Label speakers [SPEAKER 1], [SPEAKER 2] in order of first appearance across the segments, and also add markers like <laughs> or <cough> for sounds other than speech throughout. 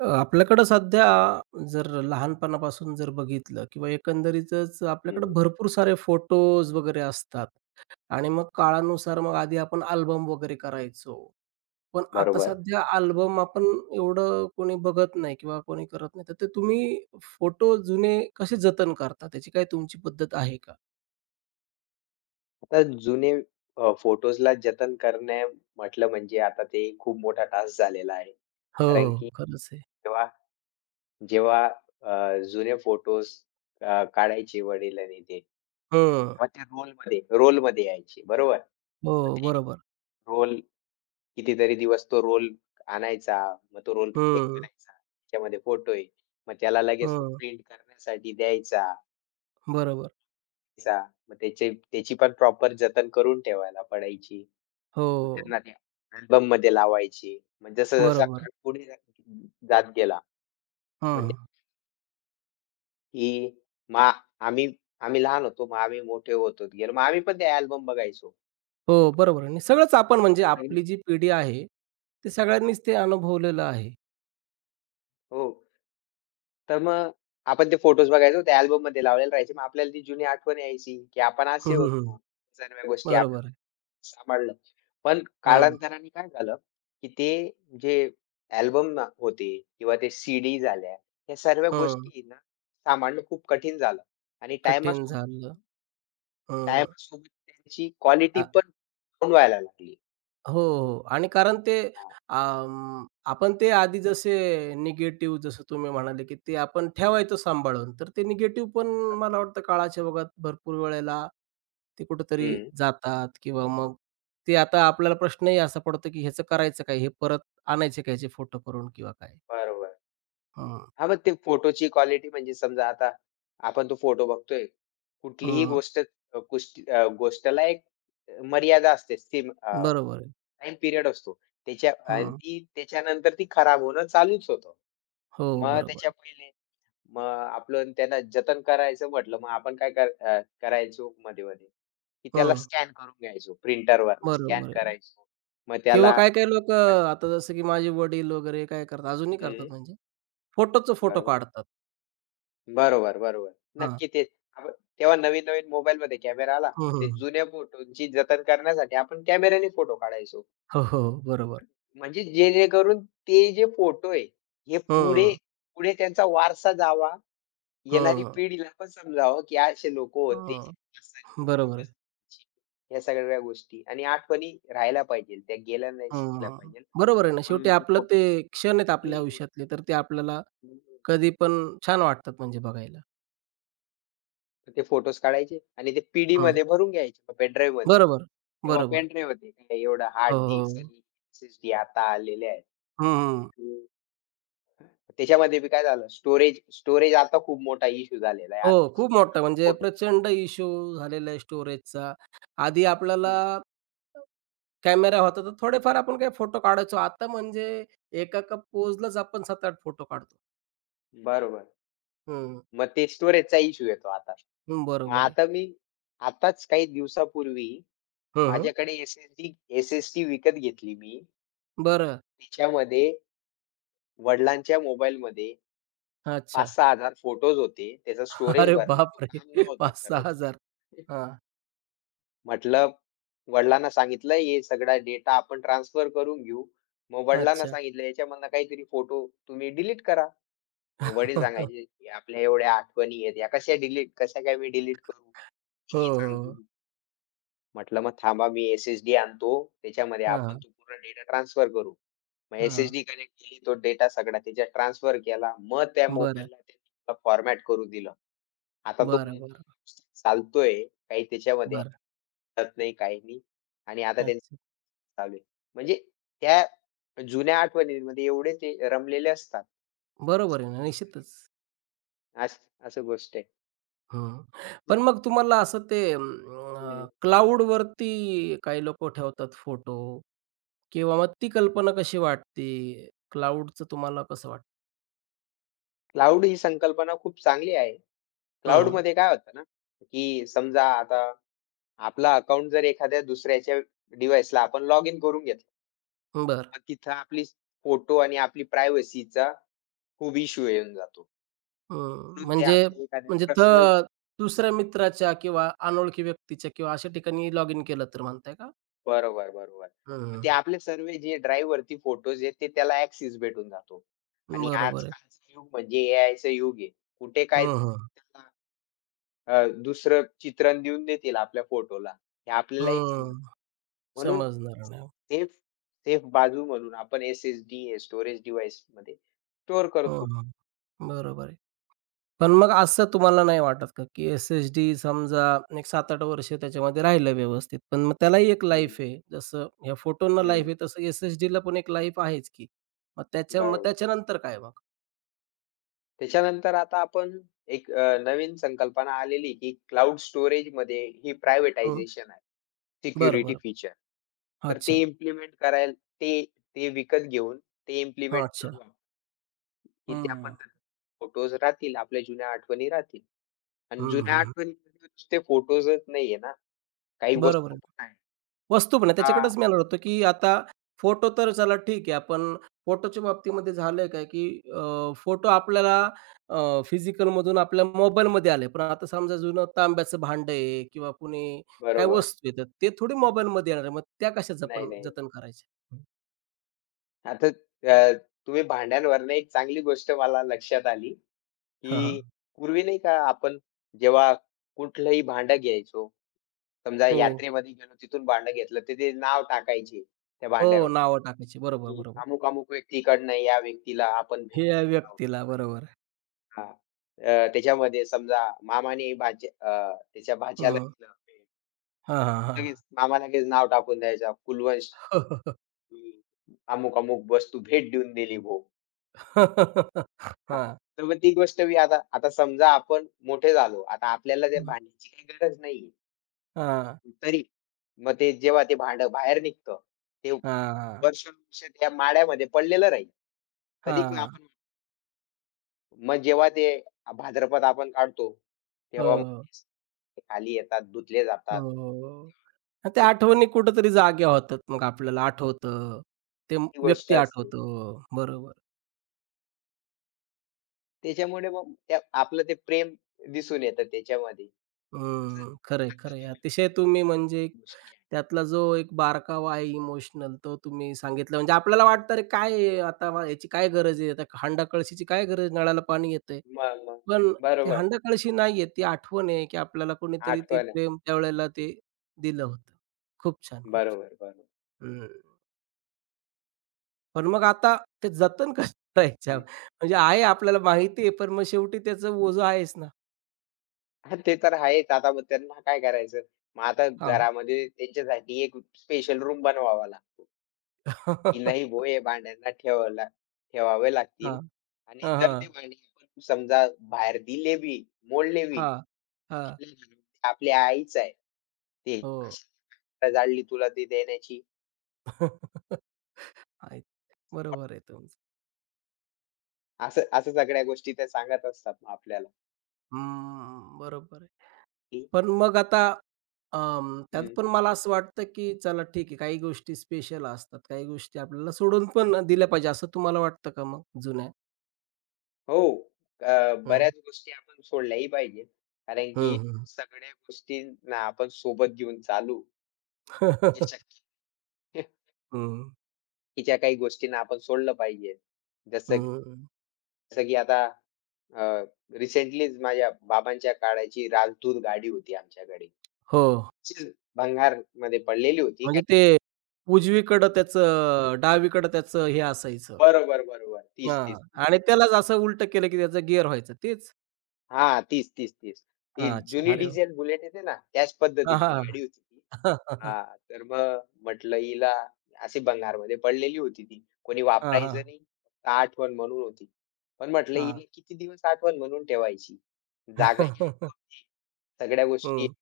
[SPEAKER 1] आपल्याकडं सध्या जर लहानपणापासून बघितलं किंवा एकंदरीतच आपल्याकडं
[SPEAKER 2] हं,
[SPEAKER 1] भरपूर सारे फोटोज वगैरे असतात आणि मग काळानुसार आधी आपण अल्बम वगैरे करायचो. पण आता
[SPEAKER 2] बरोबर.
[SPEAKER 1] सध्या अल्बम आपण एवढं कोणी बघत नाही किंवा कोणी करत नाही. तर ते तुम्ही फोटो जुने कसे जतन करता? त्याची काही तुमची पद्धत आहे का?
[SPEAKER 2] आता जुने फोटोजला जतन करणे म्हटलं म्हणजे आता ते खूप मोठा टास्क झालेला आहे.
[SPEAKER 1] हो,
[SPEAKER 2] कारण
[SPEAKER 1] हो.
[SPEAKER 2] की
[SPEAKER 1] खरंच आहे.
[SPEAKER 2] तेव्हा जेव्हा जुने फोटोज काढायचे वडील ते.
[SPEAKER 1] हं.
[SPEAKER 2] तेव्हा ते रोलमध्ये रोलमध्ये यायचे बरोबर.
[SPEAKER 1] हो,
[SPEAKER 2] मग ते
[SPEAKER 1] बरोबर.
[SPEAKER 2] रोल. कितीतरी दिवस तो रोल आणायचा. मग तो रोल चेक
[SPEAKER 1] हं,
[SPEAKER 2] करायचा. त्याच्यामध्ये फोटो आहे. मग त्याला लगेच तो
[SPEAKER 1] हं.
[SPEAKER 2] प्रिंट करण्यासाठी द्यायचा.
[SPEAKER 1] बरोबर.
[SPEAKER 2] मग त्याची पण प्रॉपर जतन करून ठेवायला पडायची. मग
[SPEAKER 1] हो,
[SPEAKER 2] त्यांना ते अल्बममध्ये लावायची. मग जसा-जसा
[SPEAKER 1] बरोबर.
[SPEAKER 2] काळ पुढे जात गेला. मग ते
[SPEAKER 1] हं.
[SPEAKER 2] की मग आम्ही आम्ही लहान होतो. मग आम्ही मोठे होत होत गेलो. मग आम्ही पण ते अल्बम बघायचो.
[SPEAKER 1] हो, बरोबर आहे आणि सगळंच आपण म्हणजे
[SPEAKER 2] तसंही
[SPEAKER 1] आपली जी पिढी आहे, ते सगळ्यांनीच ते अनुभवलेलं आहे.
[SPEAKER 2] हो. तर मग आपण ते फोटोज बघायचो. ते अल्बममध्ये लावलेले राहायचे. मग आपल्याला ती जुनी आठवण यायची, की आपण
[SPEAKER 1] हं,
[SPEAKER 2] असे
[SPEAKER 1] हं, हं.
[SPEAKER 2] होतो. सर्व गोष्टी
[SPEAKER 1] बरोबर आहे.
[SPEAKER 2] सांभाळलं. पण
[SPEAKER 1] हं,
[SPEAKER 2] कालांतराने काय झालं, की ते जे अल्बम ना होते किंवा ते सीडी झाल्या, या सर्व
[SPEAKER 1] हं.
[SPEAKER 2] गोष्टी ना सांभाळणं खूप कठीण झालं आणि
[SPEAKER 1] कठीण
[SPEAKER 2] टाईमासोबत
[SPEAKER 1] झालं. हं.
[SPEAKER 2] टाईमासोबत त्यांची
[SPEAKER 1] अ,
[SPEAKER 2] क्वालिटी पण डाउन व्हायला लागली.
[SPEAKER 1] हो, हो आणि कारण ते
[SPEAKER 2] हां,
[SPEAKER 1] अं, आपण ते आधी जसे निगेटिव्ह जसं तुम्ही म्हणाले, की ते आपण ठेवायचो सांभाळून, तर ते निगेटिव्ह पण मला
[SPEAKER 2] बरोबर.
[SPEAKER 1] वाटतं काळाच्या ओघात भरपूर वेळेला ते कुठेतरी
[SPEAKER 2] हं,
[SPEAKER 1] जातात किंवा मग ते आता आपल्याला प्रश्नही असा पडतो, की ह्याचं करायचं काय? हे परत आणायचे का ह्याचे फोटो करून किंवा काय?
[SPEAKER 2] बरोबर.
[SPEAKER 1] हं.
[SPEAKER 2] हां, मग ते फोटोची क्वालिटी म्हणजे समजा आता आपण तो फोटो बघतोय. कुठलीही
[SPEAKER 1] हं.
[SPEAKER 2] गोष्ट. गोष्टला एक मर्यादा असते.
[SPEAKER 1] बरोबर आहे.
[SPEAKER 2] टाईम पिरियड असतो त्याच्या. आणि
[SPEAKER 1] हं.
[SPEAKER 2] ती त्याच्यानंतर ती खराब होणं चालूच होतं.
[SPEAKER 1] हो,
[SPEAKER 2] मग
[SPEAKER 1] बरोबर
[SPEAKER 2] त्याच्या
[SPEAKER 1] आहे.
[SPEAKER 2] पहिले मग आपण त्याला जतन करायचं म्हटलं, मग आपण करायचो मध्ये-मध्ये, की त्याला
[SPEAKER 1] हं.
[SPEAKER 2] स्कॅन करून घ्यायचो. प्रिंटरवरनं स्कॅन
[SPEAKER 1] बरोबर आहे.
[SPEAKER 2] करायचो. मग
[SPEAKER 1] किंवा
[SPEAKER 2] त्याला.
[SPEAKER 1] काही-काही
[SPEAKER 2] अ
[SPEAKER 1] लोकं आता जसं की माझे वडील वगैरे काय करतात, अजूनही करतात
[SPEAKER 2] हं,
[SPEAKER 1] म्हणजे फोटोचा फोटो
[SPEAKER 2] बरोबर.
[SPEAKER 1] काढतात.
[SPEAKER 2] बरोबर, बरोबर.
[SPEAKER 1] हां.
[SPEAKER 2] नक्की तेच. आपण तेव्हा नवीन-नवीन मोबाईलमध्ये कॅमेरा आला.
[SPEAKER 1] हं,
[SPEAKER 2] मग
[SPEAKER 1] हं,
[SPEAKER 2] ते
[SPEAKER 1] हं.
[SPEAKER 2] जुन्या फोटोंची जतन करण्यासाठी आपण कॅमेऱ्याने फोटो काढायचो.
[SPEAKER 1] हो, हो. बरोबर.
[SPEAKER 2] म्हणजे जेणेकरून ते जे फोटो आहे, हे पुढे
[SPEAKER 1] हं,
[SPEAKER 2] पुढे त्यांचा वारसा जावा, येणारी
[SPEAKER 1] हं,
[SPEAKER 2] पिढीला पण समजावं, की असे लोकं होते.
[SPEAKER 1] हं. बरोबर आहे.
[SPEAKER 2] फोटोज या सगळ्या गोष्टी आणि आठवणी राहायला पाहिजे. त्या गेल्या नाही शिकल्या
[SPEAKER 1] हं.
[SPEAKER 2] पाहिजे.
[SPEAKER 1] बरोबर आहे ना. शेवटी
[SPEAKER 2] म्हणून ते
[SPEAKER 1] आपलं ते
[SPEAKER 2] फोटो.
[SPEAKER 1] क्षण आहेत आपल्या
[SPEAKER 2] हं,
[SPEAKER 1] आयुष्यातले, तर ते आपल्याला
[SPEAKER 2] हं.
[SPEAKER 1] कधी पण छान वाटतात म्हणजे बघायला.
[SPEAKER 2] <laughs> ते फोटोज काढायचे आणि ते पीडी
[SPEAKER 1] हं.
[SPEAKER 2] डीमध्ये भरून घ्यायचे पेनड्राईव्हमध्ये.
[SPEAKER 1] बरोबर,
[SPEAKER 2] तेव्हा
[SPEAKER 1] बरोबर.
[SPEAKER 2] पेनड्राईव्ह होते. काय एवढं
[SPEAKER 1] हो,
[SPEAKER 2] हार्ड डिस्क
[SPEAKER 1] हो.
[SPEAKER 2] आणि एस-एस-डी आता आलेले आहेत.
[SPEAKER 1] हं, हं.
[SPEAKER 2] त्याच्यामध्ये बी काय झालं स्टोरेज स्टोरेज आता खूप मोठा इश्यू झालेला आहे.
[SPEAKER 1] हो, खूप मोठा
[SPEAKER 2] आताची
[SPEAKER 1] म्हणजे
[SPEAKER 2] फोटोचा.
[SPEAKER 1] प्रचंड इश्यू झालेला आहे स्टोरेजचा. आधी आपल्याला
[SPEAKER 2] हं.
[SPEAKER 1] कॅमेरा होता, तर थोडेफार आपण काही फोटो काढायचो. आता म्हणजे एका एका पोजलाच आपण 7-8 फोटो काढतो.
[SPEAKER 2] बरोबर.
[SPEAKER 1] हं,
[SPEAKER 2] मग ते स्टोरेजचा इश्यू येतो आता.
[SPEAKER 1] हं,
[SPEAKER 2] मग
[SPEAKER 1] बरोबर आहे.
[SPEAKER 2] आता मी. आताच काही दिवसापूर्वी
[SPEAKER 1] हं, हं.
[SPEAKER 2] माझ्याकडे एस-एस-डी विकत घेतली मी.
[SPEAKER 1] बरं.
[SPEAKER 2] त्याच्यामध्ये वडिलांच्या मोबाईलमध्ये
[SPEAKER 1] अच्छा.
[SPEAKER 2] 5,000-6,000 फोटोज होते. त्याचं
[SPEAKER 1] <laughs>
[SPEAKER 2] स्टोरेज
[SPEAKER 1] अरे
[SPEAKER 2] भरलं. तो
[SPEAKER 1] बापरे!
[SPEAKER 2] काम नव्हता करत.
[SPEAKER 1] 5,000-6,000. हां,
[SPEAKER 2] म्हटलं. वडिलांना सांगितलं, "हे सगळा डेटा आपण ट्रान्सफर करून घेऊ." मग वडिलांना
[SPEAKER 1] अच्छा.
[SPEAKER 2] सांगितलं, "याच्यामधनं काहीतरी फोटो तुम्ही डिलीट करा." मग वडील
[SPEAKER 1] <laughs>
[SPEAKER 2] सांगायचे, "की आपल्या एवढ्या आठवणी आहेत, या कशा डिलीट कशा काय मी डिलीट करू?
[SPEAKER 1] हो,
[SPEAKER 2] किती सांगतो
[SPEAKER 1] हो.
[SPEAKER 2] तू." म्हटलं, "मग थांबा मी एस-एस-डी आणतो. त्याच्यामध्ये आपण
[SPEAKER 1] हां,
[SPEAKER 2] तो पूर्ण डेटा ट्रान्सफर करू." मग
[SPEAKER 1] हां.
[SPEAKER 2] एस-एस-डी कनेक्ट केली, तो डेटा सगळा त्याच्यात ट्रान्सफर केला. मग त्या
[SPEAKER 1] बरं,
[SPEAKER 2] मोबाईलला फॉर्मॅट करू दिलं. आता तो
[SPEAKER 1] बरं, बरं,
[SPEAKER 2] मोबाईल चालतोय, काही त्याच्यामध्ये
[SPEAKER 1] बरं.
[SPEAKER 2] कळत नाही, काही नाही आणि आता त्यांचं
[SPEAKER 1] अच्छा.
[SPEAKER 2] चालू आहे. म्हणजे त्या जुन्या आठवणींमध्ये एवढे ते रमलेले असतात.
[SPEAKER 1] बरोबर आहे ना, निश्चितच.
[SPEAKER 2] अस असं गोष्ट आहे.
[SPEAKER 1] हं. पण मग तुम्हाला असं ते
[SPEAKER 2] हं.
[SPEAKER 1] क्लाउडवरती काही लोकं ठेवतात फोटो किंवा मग ती कल्पना कशी वाटते? क्लाउडचं तुम्हाला कसं वाटतं?
[SPEAKER 2] क्लाउड ही संकल्पना खूप चांगली आहे.
[SPEAKER 1] हं, हं.
[SPEAKER 2] क्लाउडमध्ये काय होतं ना, की समजा आता आपला अकाउंट जर एखाद्या दुसऱ्याच्या डिव्हाइसला आपण लॉग इन करून घेतलं.
[SPEAKER 1] बरं.
[SPEAKER 2] मग तिथं आपली फोटो आणि आपली प्रायव्हसीचा खूप इश्यू येऊन जातो.
[SPEAKER 1] हं.
[SPEAKER 2] म्हणून ते
[SPEAKER 1] म्हणजे
[SPEAKER 2] आपल्या एखाद्या
[SPEAKER 1] म्हणजे
[SPEAKER 2] पर्सनल.
[SPEAKER 1] तर दुसऱ्या मित्राच्या किंवा अनोळखी व्यक्तीच्या किंवा अशा ठिकाणी लॉग इन केलं तर म्हणताय का?
[SPEAKER 2] बरोबर, बरोबर. मग
[SPEAKER 1] हं,
[SPEAKER 2] ते आपले सर्व जे ड्राईव्हवरती फोटोज आहेत, ते त्याला ॲक्सेस भेटून जातो. आणि
[SPEAKER 1] बरोबर आहे.
[SPEAKER 2] आजकालचं युग म्हणजे एआयचं युग आहे. कुठे काय
[SPEAKER 1] हं, हं.
[SPEAKER 2] त्याला दुसरं चित्रण देऊन देतील आपल्या फोटोला. हे आपल्यालाही
[SPEAKER 1] हं.
[SPEAKER 2] समजतं. म्हणून
[SPEAKER 1] समजणार नाही.
[SPEAKER 2] सेफ सेफ बाजू म्हणून आपण एस-एस-डी, स्टोरेज डिव्हाइसमध्ये स्टोअर करतो.
[SPEAKER 1] हं, बरोबर आहे. पण मग असं तुम्हाला नाही वाटत का, की एस-एस-डी समजा एक 7-8 वर्ष त्याच्यामध्ये राहिलं व्यवस्थित. पण मग त्यालाही एक
[SPEAKER 2] हं,
[SPEAKER 1] लाईफ आहे. जसं ह्या फोटोंना लाईफ
[SPEAKER 2] हं.
[SPEAKER 1] आहे, तसं एस-एस-डीला पण एक लाईफ आहेच की. मग
[SPEAKER 2] बरोबर.
[SPEAKER 1] त्याच्यानंतर काय मग?
[SPEAKER 2] त्याच्यानंतर आता आपण एक नवीन संकल्पना आलेली, की क्लाउड स्टोरेजमध्ये ही
[SPEAKER 1] हं.
[SPEAKER 2] प्रायव्हेटायझेशन आहे.
[SPEAKER 1] बरं,
[SPEAKER 2] सिक्युरिटी
[SPEAKER 1] बरं.
[SPEAKER 2] फीचर. तर
[SPEAKER 1] अच्छा.
[SPEAKER 2] ते इम्प्लिमेंट करायला ते ते विकत घेऊन ते
[SPEAKER 1] हां,
[SPEAKER 2] इम्प्लिमेंट
[SPEAKER 1] अच्छा.
[SPEAKER 2] करू आपण, की त्या
[SPEAKER 1] हं.
[SPEAKER 2] पद्धतीने फोटोज राहतील, आपल्या जुन्या आठवणी राहतील. आणि
[SPEAKER 1] हं,
[SPEAKER 2] जुन्या
[SPEAKER 1] हं.
[SPEAKER 2] आठवणीमध्ये नुसते फोटोजच नाहीये ना, काही
[SPEAKER 1] बरोबर
[SPEAKER 2] वस्तू
[SPEAKER 1] आहे.
[SPEAKER 2] पण आहे.
[SPEAKER 1] वस्तू पण आहे.
[SPEAKER 2] हां,
[SPEAKER 1] त्याच्याकडेच मी येणार होतो, की आता फोटो तर चला ठीक आहे. आपण फोटोच्या बाबतीमध्ये झालंय काय, की फोटो आपल्याला फिजिकलमधून आपल्या मोबाईलमध्ये आले. पण आता समजा जुनं तांब्याचं भांडं आहे किंवा कुणी काय
[SPEAKER 2] बरोबर.
[SPEAKER 1] वस्तू आहे, तर ते थोडी मोबाईलमध्ये येणार आहे. मग त्या कशा
[SPEAKER 2] नाही,
[SPEAKER 1] जपन
[SPEAKER 2] नाही.
[SPEAKER 1] जतन करायच्या?
[SPEAKER 2] आता अ, तुम्ही भांड्यांवरनं एक चांगली गोष्ट मला लक्षात आली.
[SPEAKER 1] हां, हां.
[SPEAKER 2] की पूर्वी नाही का आपण जेव्हा कुठलंही भांडं घ्यायचो, समजा
[SPEAKER 1] हो.
[SPEAKER 2] यात्रेमध्ये गेलो तिथून भांडं घेतलं, तिथे नाव टाकायचे त्या
[SPEAKER 1] हो,
[SPEAKER 2] भांड्यावर,
[SPEAKER 1] नावं टाकायची. बरोबर,
[SPEAKER 2] की
[SPEAKER 1] बरोबर.
[SPEAKER 2] अमुक-अमुक व्यक्तीकडनं या व्यक्तीला आपण
[SPEAKER 1] हे या
[SPEAKER 2] भेटत आहोत.
[SPEAKER 1] व्यक्तीला. बरोबर.
[SPEAKER 2] हां. त्याच्यामध्ये समजा त्याच्या भाच्याला
[SPEAKER 1] हं.
[SPEAKER 2] दिलं ते,
[SPEAKER 1] हां,
[SPEAKER 2] तर
[SPEAKER 1] हां, हां.
[SPEAKER 2] लगेच मामा लगेच नाव टाकून द्यायचा, "कुलवंश,
[SPEAKER 1] <laughs>
[SPEAKER 2] की अमुक-अमुक वस्तू भेट देऊन दिली भो." हां.
[SPEAKER 1] हां.
[SPEAKER 2] तर मग ती गोष्ट मी आता. समजा आपण मोठे झालो. आता आपल्याला त्या
[SPEAKER 1] हां. हां.
[SPEAKER 2] भांड्याची काही गरज नाहीये. तरी मग ते जेव्हा ते भांडं बाहेर निघतं, ते
[SPEAKER 1] हां. हां. <laughs>
[SPEAKER 2] वर्षानुवर्षे त्या माड्यामध्ये पडलेलं राहील. कधी पण आपण मग जेव्हा ते भाद्रपद आपण काढतो, तेव्हा मग
[SPEAKER 1] हो.
[SPEAKER 2] ते खाली येतात, धुतले जातात.
[SPEAKER 1] हो. आणि त्या
[SPEAKER 2] ते-
[SPEAKER 1] आठवणी कुठेतरी जाग्या होतात. मग आपल्याला आठवतं. ते म-
[SPEAKER 2] ती गोष्ट
[SPEAKER 1] व्यक्ती
[SPEAKER 2] असते.
[SPEAKER 1] आठवतो. बरोबर.
[SPEAKER 2] त्याच्यामुळे मग त्या आपलं ते प्रेम दिसून येतं त्याच्यामध्ये. असं
[SPEAKER 1] हं. खरंय,
[SPEAKER 2] आजच्या
[SPEAKER 1] खरंय. अतिशय तुम्ही म्हणजे
[SPEAKER 2] जुन्या गोष्टी आहेत.
[SPEAKER 1] त्यातला जो एक बारकावा आहे इमोशनल तो तुम्ही सांगितला. म्हणजे आपल्याला वाटतं अरे काय आहे आता मला याची काय गरज आहे? आता हांडा कळशीची काय गरज? नळाला पाणी येतंय.
[SPEAKER 2] मग, मग.
[SPEAKER 1] पण ते
[SPEAKER 2] बरोबर.
[SPEAKER 1] हांडा कळशी नाहीये. ती आठवण आहे की आपल्याला कोणीतरी ते
[SPEAKER 2] आठवण आहे.
[SPEAKER 1] प्रेम त्यावेळेला ते दिलं होतं. खूप छान, खूप छान.
[SPEAKER 2] बरोबर, बरोबर.
[SPEAKER 1] हं. पण मग आता ते जतन <laughs> कसं करायचं? म्हणजे आहे आपल्याला माहिती आहे, पण मग शेवटी त्याचं ओझं आहेच ना.
[SPEAKER 2] हां, ते तर आहेच. आता मग त्यांना काय करायचं? मग आता
[SPEAKER 1] हां.
[SPEAKER 2] घरामध्ये त्यांच्यासाठी एक स्पेशल रूम बनवावा लागतो, की नाही
[SPEAKER 1] <laughs>
[SPEAKER 2] बुवा हे भांड्यांना ठेवायला ठेवावे
[SPEAKER 1] हां.
[SPEAKER 2] लागतील. आणि
[SPEAKER 1] हां,
[SPEAKER 2] जर
[SPEAKER 1] हां.
[SPEAKER 2] ते भांडी आपण समजा बाहेर दिले बी, मोडले बी,
[SPEAKER 1] हां. हां.
[SPEAKER 2] आपल्या घरामध्ये आपल्या आईच आहे ते,
[SPEAKER 1] <laughs> हो.
[SPEAKER 2] "आता जाळली तुला ती देण्याची.
[SPEAKER 1] <laughs> आहेत. बरोबर आहे तुमचं.
[SPEAKER 2] असं असं सगळ्या गोष्टी त्या सांगत असतात मग आपल्याला,
[SPEAKER 1] हम्म, बरोबर आहे.
[SPEAKER 2] की
[SPEAKER 1] पण मग आता त्यात
[SPEAKER 2] हं,
[SPEAKER 1] पण मला असं वाटतं, की चला ठीक आहे, काही गोष्टी स्पेशल असतात, काही गोष्टी आपल्याला सोडून पण दिल्या पाहिजे, असं तुम्हाला वाटतं का मग जुन्या?
[SPEAKER 2] हो,
[SPEAKER 1] हं.
[SPEAKER 2] बऱ्याच गोष्टी आपण सोडल्याही पाहिजेत. कारण
[SPEAKER 1] हं,
[SPEAKER 2] की
[SPEAKER 1] हं.
[SPEAKER 2] सगळ्या गोष्टींना आपण सोबत घेऊन चालू
[SPEAKER 1] हं,
[SPEAKER 2] हे
[SPEAKER 1] हं. <laughs>
[SPEAKER 2] शक्य. बाकीच्या काही गोष्टींना आपण सोडलं पाहिजे. जसं. की आता अ, रिसेंटलीच माझ्या बाबांच्या काळाची राजदूत गाडी होती आमच्याकडे.
[SPEAKER 1] हो.
[SPEAKER 2] जी भंगारमध्ये पडलेली होती
[SPEAKER 1] म्हणजे
[SPEAKER 2] काही.
[SPEAKER 1] ते उजवीकडं त्याचं डावीकडं त्याचं हे असायचं.
[SPEAKER 2] बरोबर, बरोबर.
[SPEAKER 1] हां.
[SPEAKER 2] 30-30.
[SPEAKER 1] आणि त्यालाच असं उलटं केलं, की त्याचा गिअर व्हायचं तेच?
[SPEAKER 2] हां, तीस हा तीस तीस तीस ती
[SPEAKER 1] अच्छा.
[SPEAKER 2] जुनी
[SPEAKER 1] अरे वाह!
[SPEAKER 2] डिझेल बुलेट येते ना, त्याच
[SPEAKER 1] हां,
[SPEAKER 2] पद्धतीची
[SPEAKER 1] हां.
[SPEAKER 2] गाडी होती ती. हां, तर मग म्हटलं हिला. अशी भंगारमध्ये पडलेली होती ती. कोणी
[SPEAKER 1] हां,
[SPEAKER 2] वापरायचं
[SPEAKER 1] हां.
[SPEAKER 2] नाही. फक्त आठवण म्हणून होती. पण म्हटलं
[SPEAKER 1] हां.
[SPEAKER 2] हिला किती दिवस आठवण म्हणून ठेवायची? जागा. सगळ्या गोष्टी.
[SPEAKER 1] हं.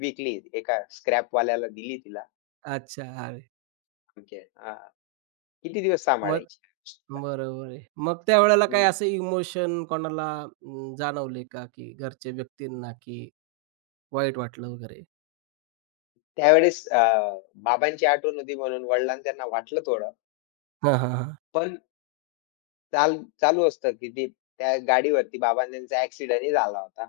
[SPEAKER 2] विकली. एका स्क्रॅपवाल्याला दिली तिला.
[SPEAKER 1] अच्छा. अरे!
[SPEAKER 2] म्हणजे किती दिवस
[SPEAKER 1] मग
[SPEAKER 2] सांभाळायची?
[SPEAKER 1] बरोबर आहे. मग त्यावेळेला काही
[SPEAKER 2] हं.
[SPEAKER 1] असं इमोशन कोणाला जाणवले का, की घरच्या व्यक्तींना, की वाईट वाटलं वगैरे?
[SPEAKER 2] त्यावेळेस बाबांची आठवण होती म्हणून वडिलांना त्यांना वाटलं थोडं.
[SPEAKER 1] हां, हां, हां.
[SPEAKER 2] पण चालू असतं की ते. त्या गाडीवरती बाबांना त्यांचा ॲक्सिडेंटही झाला होता.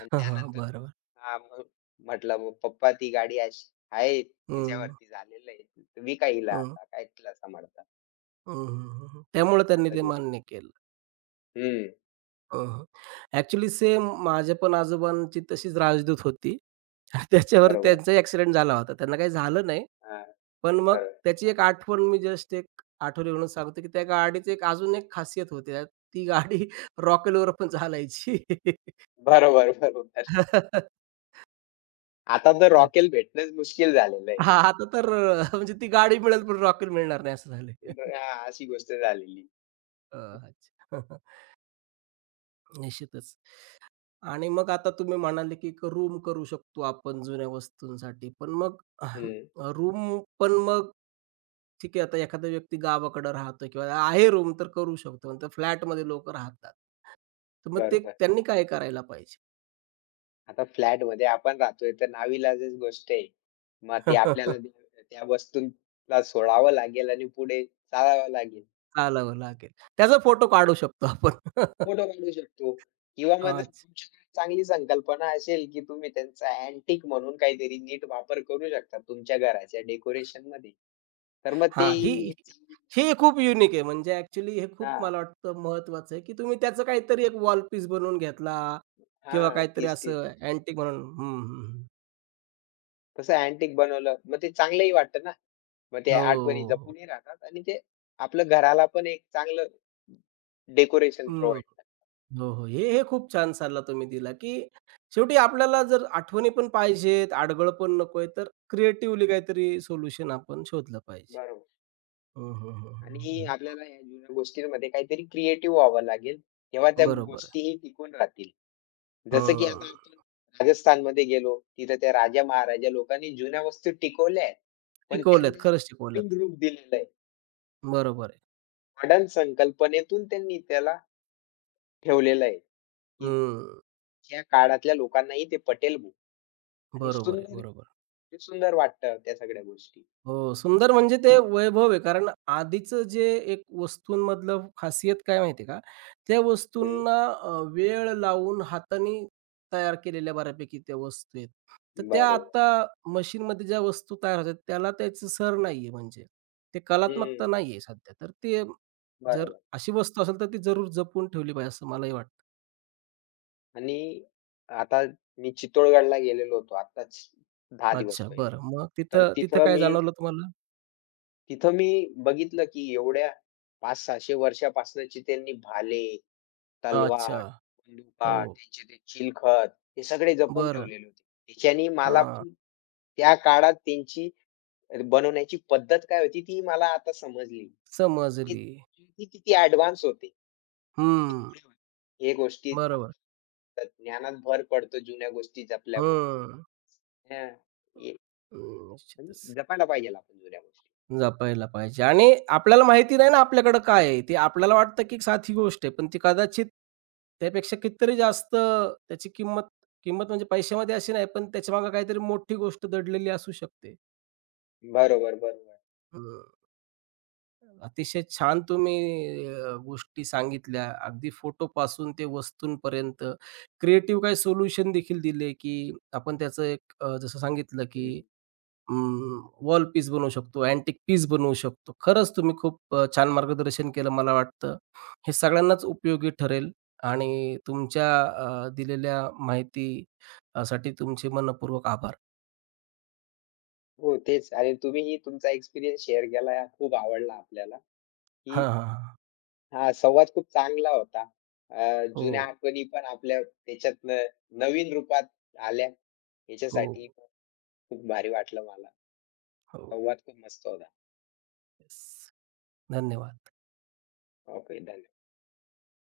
[SPEAKER 2] आणि
[SPEAKER 1] हां.
[SPEAKER 2] त्यानंतर
[SPEAKER 1] बरोबर.
[SPEAKER 2] हां, मग म्हटलं, "मग पप्पा ती गाडी अशी आहे,
[SPEAKER 1] हं,
[SPEAKER 2] तिच्यावरती झालेलं आहे. विका हिला
[SPEAKER 1] हं.
[SPEAKER 2] आता. काय तिला सांभाळता?"
[SPEAKER 1] हं, हं, हं. त्यामुळे त्यांनी
[SPEAKER 2] असं
[SPEAKER 1] ते
[SPEAKER 2] गोष्ट.
[SPEAKER 1] मान्य केलं.
[SPEAKER 2] हं,
[SPEAKER 1] हो, हो. ॲक्चुअली सेम माझ्या पण आजोबांची तशीच राजदूत होती. <laughs> त्याच्यावर
[SPEAKER 2] बरोबर.
[SPEAKER 1] त्यांचाही ॲक्सिडेंट झाला होता. त्यांना काही झालं नाही.
[SPEAKER 2] हां,
[SPEAKER 1] पण मग
[SPEAKER 2] बरोबर.
[SPEAKER 1] त्याची एक आठवण मी जस्ट एक आठवली म्हणून सांगतो, की त्या गाडीची एक अजून एक खासियत होती. त्यात ती गाडी <laughs> रॉकेलवर पण चालायची.
[SPEAKER 2] बरोबर, बरोबर.
[SPEAKER 1] <laughs>
[SPEAKER 2] आता तर
[SPEAKER 1] अच्छा.
[SPEAKER 2] रॉकेल भेटणंच मुश्किल झालेलं आहे.
[SPEAKER 1] हां, आता तर म्हणजे ती गाडी मिळेल पण रॉकेल मिळणार नाही असं झालंय. <laughs>
[SPEAKER 2] हां, अशी गोष्ट झालेली.
[SPEAKER 1] अच्छा. <laughs> निश्चितच. आणि मग आता तुम्ही म्हणाले, की एक रूम करू शकतो आपण जुन्या वस्तूंसाठी. पण मग <clears throat>
[SPEAKER 2] हं.
[SPEAKER 1] रूम पण मग ठीक आहे, आता एखादा व्यक्ती गावाकडे राहतो किंवा आहे रूम तर करू शकतो. नंतर फ्लॅटमध्ये लोकं राहतात. तर मग ते
[SPEAKER 2] बरोबर.
[SPEAKER 1] त्यांनी काय करायला पाहिजे?
[SPEAKER 2] आता फ्लॅटमध्ये आपण राहतोय तर नाईलाजाची गोष्ट आहे. मग ते आपल्याला
[SPEAKER 1] <laughs>
[SPEAKER 2] ते त्या वस्तूला सोडावं लागेल आणि पुढे चालावं लागेल.
[SPEAKER 1] चालावं लागेल. त्याचा फोटो काढू शकतो आपण. <laughs>
[SPEAKER 2] फोटो काढू शकतो किंवा मग जर
[SPEAKER 1] अच्छा.
[SPEAKER 2] तुमच्याकडे चांगली संकल्पना असेल, की तुम्ही त्यांचा अँटिक म्हणून काहीतरी नीट वापर करू शकता तुमच्या घराच्या डेकोरेशनमध्ये. तर मग
[SPEAKER 1] हां, ही
[SPEAKER 2] तेही.
[SPEAKER 1] हे खूप युनिक आहे. म्हणजे ॲक्चुअली हे खूप
[SPEAKER 2] हां,
[SPEAKER 1] मला वाटतं महत्त्वाचं आहे, की तुम्ही त्याचं काहीतरी एक वॉल पीस बनवून घेतला किंवा
[SPEAKER 2] हां.
[SPEAKER 1] काहीतरी
[SPEAKER 2] तीच, तीच.
[SPEAKER 1] असं अँटिक म्हणून हं, हं.
[SPEAKER 2] कसं अँटिक बनवलं. मग ते चांगलंही वाटतं ना. मग
[SPEAKER 1] हो,
[SPEAKER 2] त्या आठवणी
[SPEAKER 1] हो,
[SPEAKER 2] जपूनही राहतात आणि ते आपलं घराला पण एक चांगलं डेकोरेशन
[SPEAKER 1] हं. हो.
[SPEAKER 2] प्रोव्हाईड करतं.
[SPEAKER 1] हो, हो. हे खूप छान सल्ला तुम्ही दिला, की शेवटी आपल्याला जर आठवणी पण पाहिजेत, आडगळ पण नकोय, तर क्रिएटिव्हली काहीतरी सोल्युशन आपण शोधलं पाहिजे.
[SPEAKER 2] बरोबर.
[SPEAKER 1] हं, हं, हं, हं,
[SPEAKER 2] आणि
[SPEAKER 1] हं.
[SPEAKER 2] आपल्याला या जुन्या गोष्टींमध्ये काहीतरी क्रिएटिव्ह व्हावं लागेल. तेव्हा त्या
[SPEAKER 1] बरोबर आहे.
[SPEAKER 2] गोष्टीही टिकून राहतील. जसं की
[SPEAKER 1] हं.
[SPEAKER 2] आता आपण राजस्थानमध्ये गेलो, तिथं त्या राजा-महाराजा लोकांनी जुन्या वस्तू टिकवल्या आहेत. पण
[SPEAKER 1] शिकवलेत,
[SPEAKER 2] त्यांना
[SPEAKER 1] खरंच शिकवलेत.
[SPEAKER 2] नवीन रूप दिलेलं आहे.
[SPEAKER 1] बरोबर आहे.
[SPEAKER 2] मॉडर्न संकल्पनेतून त्यांनी त्याला ठेवलेलं आहे, की
[SPEAKER 1] हं.
[SPEAKER 2] त्या काळातल्या लोकांनाही ते पटेल बुवा आणि
[SPEAKER 1] बरोबर आहे,
[SPEAKER 2] सुंदर.
[SPEAKER 1] बरोबर. आहे.
[SPEAKER 2] ते सुंदर वाटतं त्या सगळ्या गोष्टी.
[SPEAKER 1] हो, सुंदर म्हणजे ते वैभव आहे. कारण आधीचं जे एक वस्तूंमधलं खासियत काय माहिती आहे का? त्या
[SPEAKER 2] हं.
[SPEAKER 1] वस्तूंना अ, वेळ लावून हाताने तयार केलेल्या बऱ्यापैकी त्या वस्तू आहेत. तर त्या
[SPEAKER 2] बरोबर.
[SPEAKER 1] आता मशीनमध्ये ज्या वस्तू तयार होतात त्याला त्याचं सर नाहीये म्हणजे. ते कलात्मकता
[SPEAKER 2] हं.
[SPEAKER 1] नाहीये सध्या. तर ते जर
[SPEAKER 2] बरोबर.
[SPEAKER 1] अशी वस्तू असेल तर ती जरूर जपून ठेवली पाहिजे असं मलाही वाटतं.
[SPEAKER 2] आणि आता मी चित्तोडगडला गेलेलो होतो आत्ताच 10 दिवस
[SPEAKER 1] अच्छा,
[SPEAKER 2] पहिले.
[SPEAKER 1] बरं. मग
[SPEAKER 2] तर
[SPEAKER 1] तिथं तिथं
[SPEAKER 2] तिथं
[SPEAKER 1] काय
[SPEAKER 2] मी
[SPEAKER 1] जाणवलं तुम्हाला?
[SPEAKER 2] तिथं मी बघितलं की एवढ्या 500-600 वर्षापासनची त्यांनी भाले,
[SPEAKER 1] अच्छा.
[SPEAKER 2] तलवार, बंदुका,
[SPEAKER 1] हो.
[SPEAKER 2] त्यांचे ते चिलखत हे सगळे जपून
[SPEAKER 1] बरं.
[SPEAKER 2] ठेवलेले होते. त्याच्याने मला
[SPEAKER 1] हां,
[SPEAKER 2] पण त्या काळात त्यांची बनवण्याची पद्धत काय होती ती मला आता समजली. ती
[SPEAKER 1] समजली.
[SPEAKER 2] ती किती ॲडव्हान्स होते. किती
[SPEAKER 1] हं.
[SPEAKER 2] पुढे होईल. हे गोष्टी
[SPEAKER 1] बरोबर.
[SPEAKER 2] सांगतात. ज्ञानात भर पडतो जुन्या गोष्टी जपल्यामुळे.
[SPEAKER 1] हं.
[SPEAKER 2] हां. हे
[SPEAKER 1] हं, निश्चितच.
[SPEAKER 2] म्हणजे जपायला पाहिजे आपण जुन्या गोष्टी.
[SPEAKER 1] जपायला पाहिजे आणि आपल्याला माहिती नाही ना आपल्याकडं काय आहे? ते आपल्याला वाटतं की एक साधी गोष्ट आहे, पण ती कदाचित त्यापेक्षा कितीतरी जास्त त्याची किंमत किंमत म्हणजे पैशामध्ये अशी नाही, पण त्याच्यामागे काहीतरी मोठी गोष्ट दडलेली असू शकते.
[SPEAKER 2] बरोबर, बरोबर.
[SPEAKER 1] हं. अतिशय छान तुम्ही गोष्टी सांगितल्या. अगदी फोटोपासून ते वस्तूंपर्यंत क्रिएटिव्ह काही सोल्युशन देखील दिले, की आपण त्याचं एक जसं सांगितलं की
[SPEAKER 2] हं.
[SPEAKER 1] वॉल पीस बनवू शकतो, अँटिक पीस बनवू शकतो. खरंच तुम्ही खूप छान मार्गदर्शन केलं मला वाटतं. हे सगळ्यांनाच उपयोगी ठरेल आणि तुमच्या दिलेल्या माहिती साठी तुमचे मनःपूर्वक आभार.
[SPEAKER 2] हो तेच आणि तुम्हीही तुमचा एक्सपिरियन्स शेअर केला खूप आवडला आपल्याला, की
[SPEAKER 1] हां, हां, हां.
[SPEAKER 2] हां, संवाद खूप चांगला होता. अ, जुन्या
[SPEAKER 1] हो,
[SPEAKER 2] आठवणी पण आपल्या त्याच्यातनं नवीन रूपात आल्या.
[SPEAKER 1] हो,
[SPEAKER 2] याच्यासाठी खूप भारी वाटलं मला.
[SPEAKER 1] हो.
[SPEAKER 2] संवाद खूप मस्त होता.
[SPEAKER 1] येस. धन्यवाद.
[SPEAKER 2] ओके. धन्यवाद.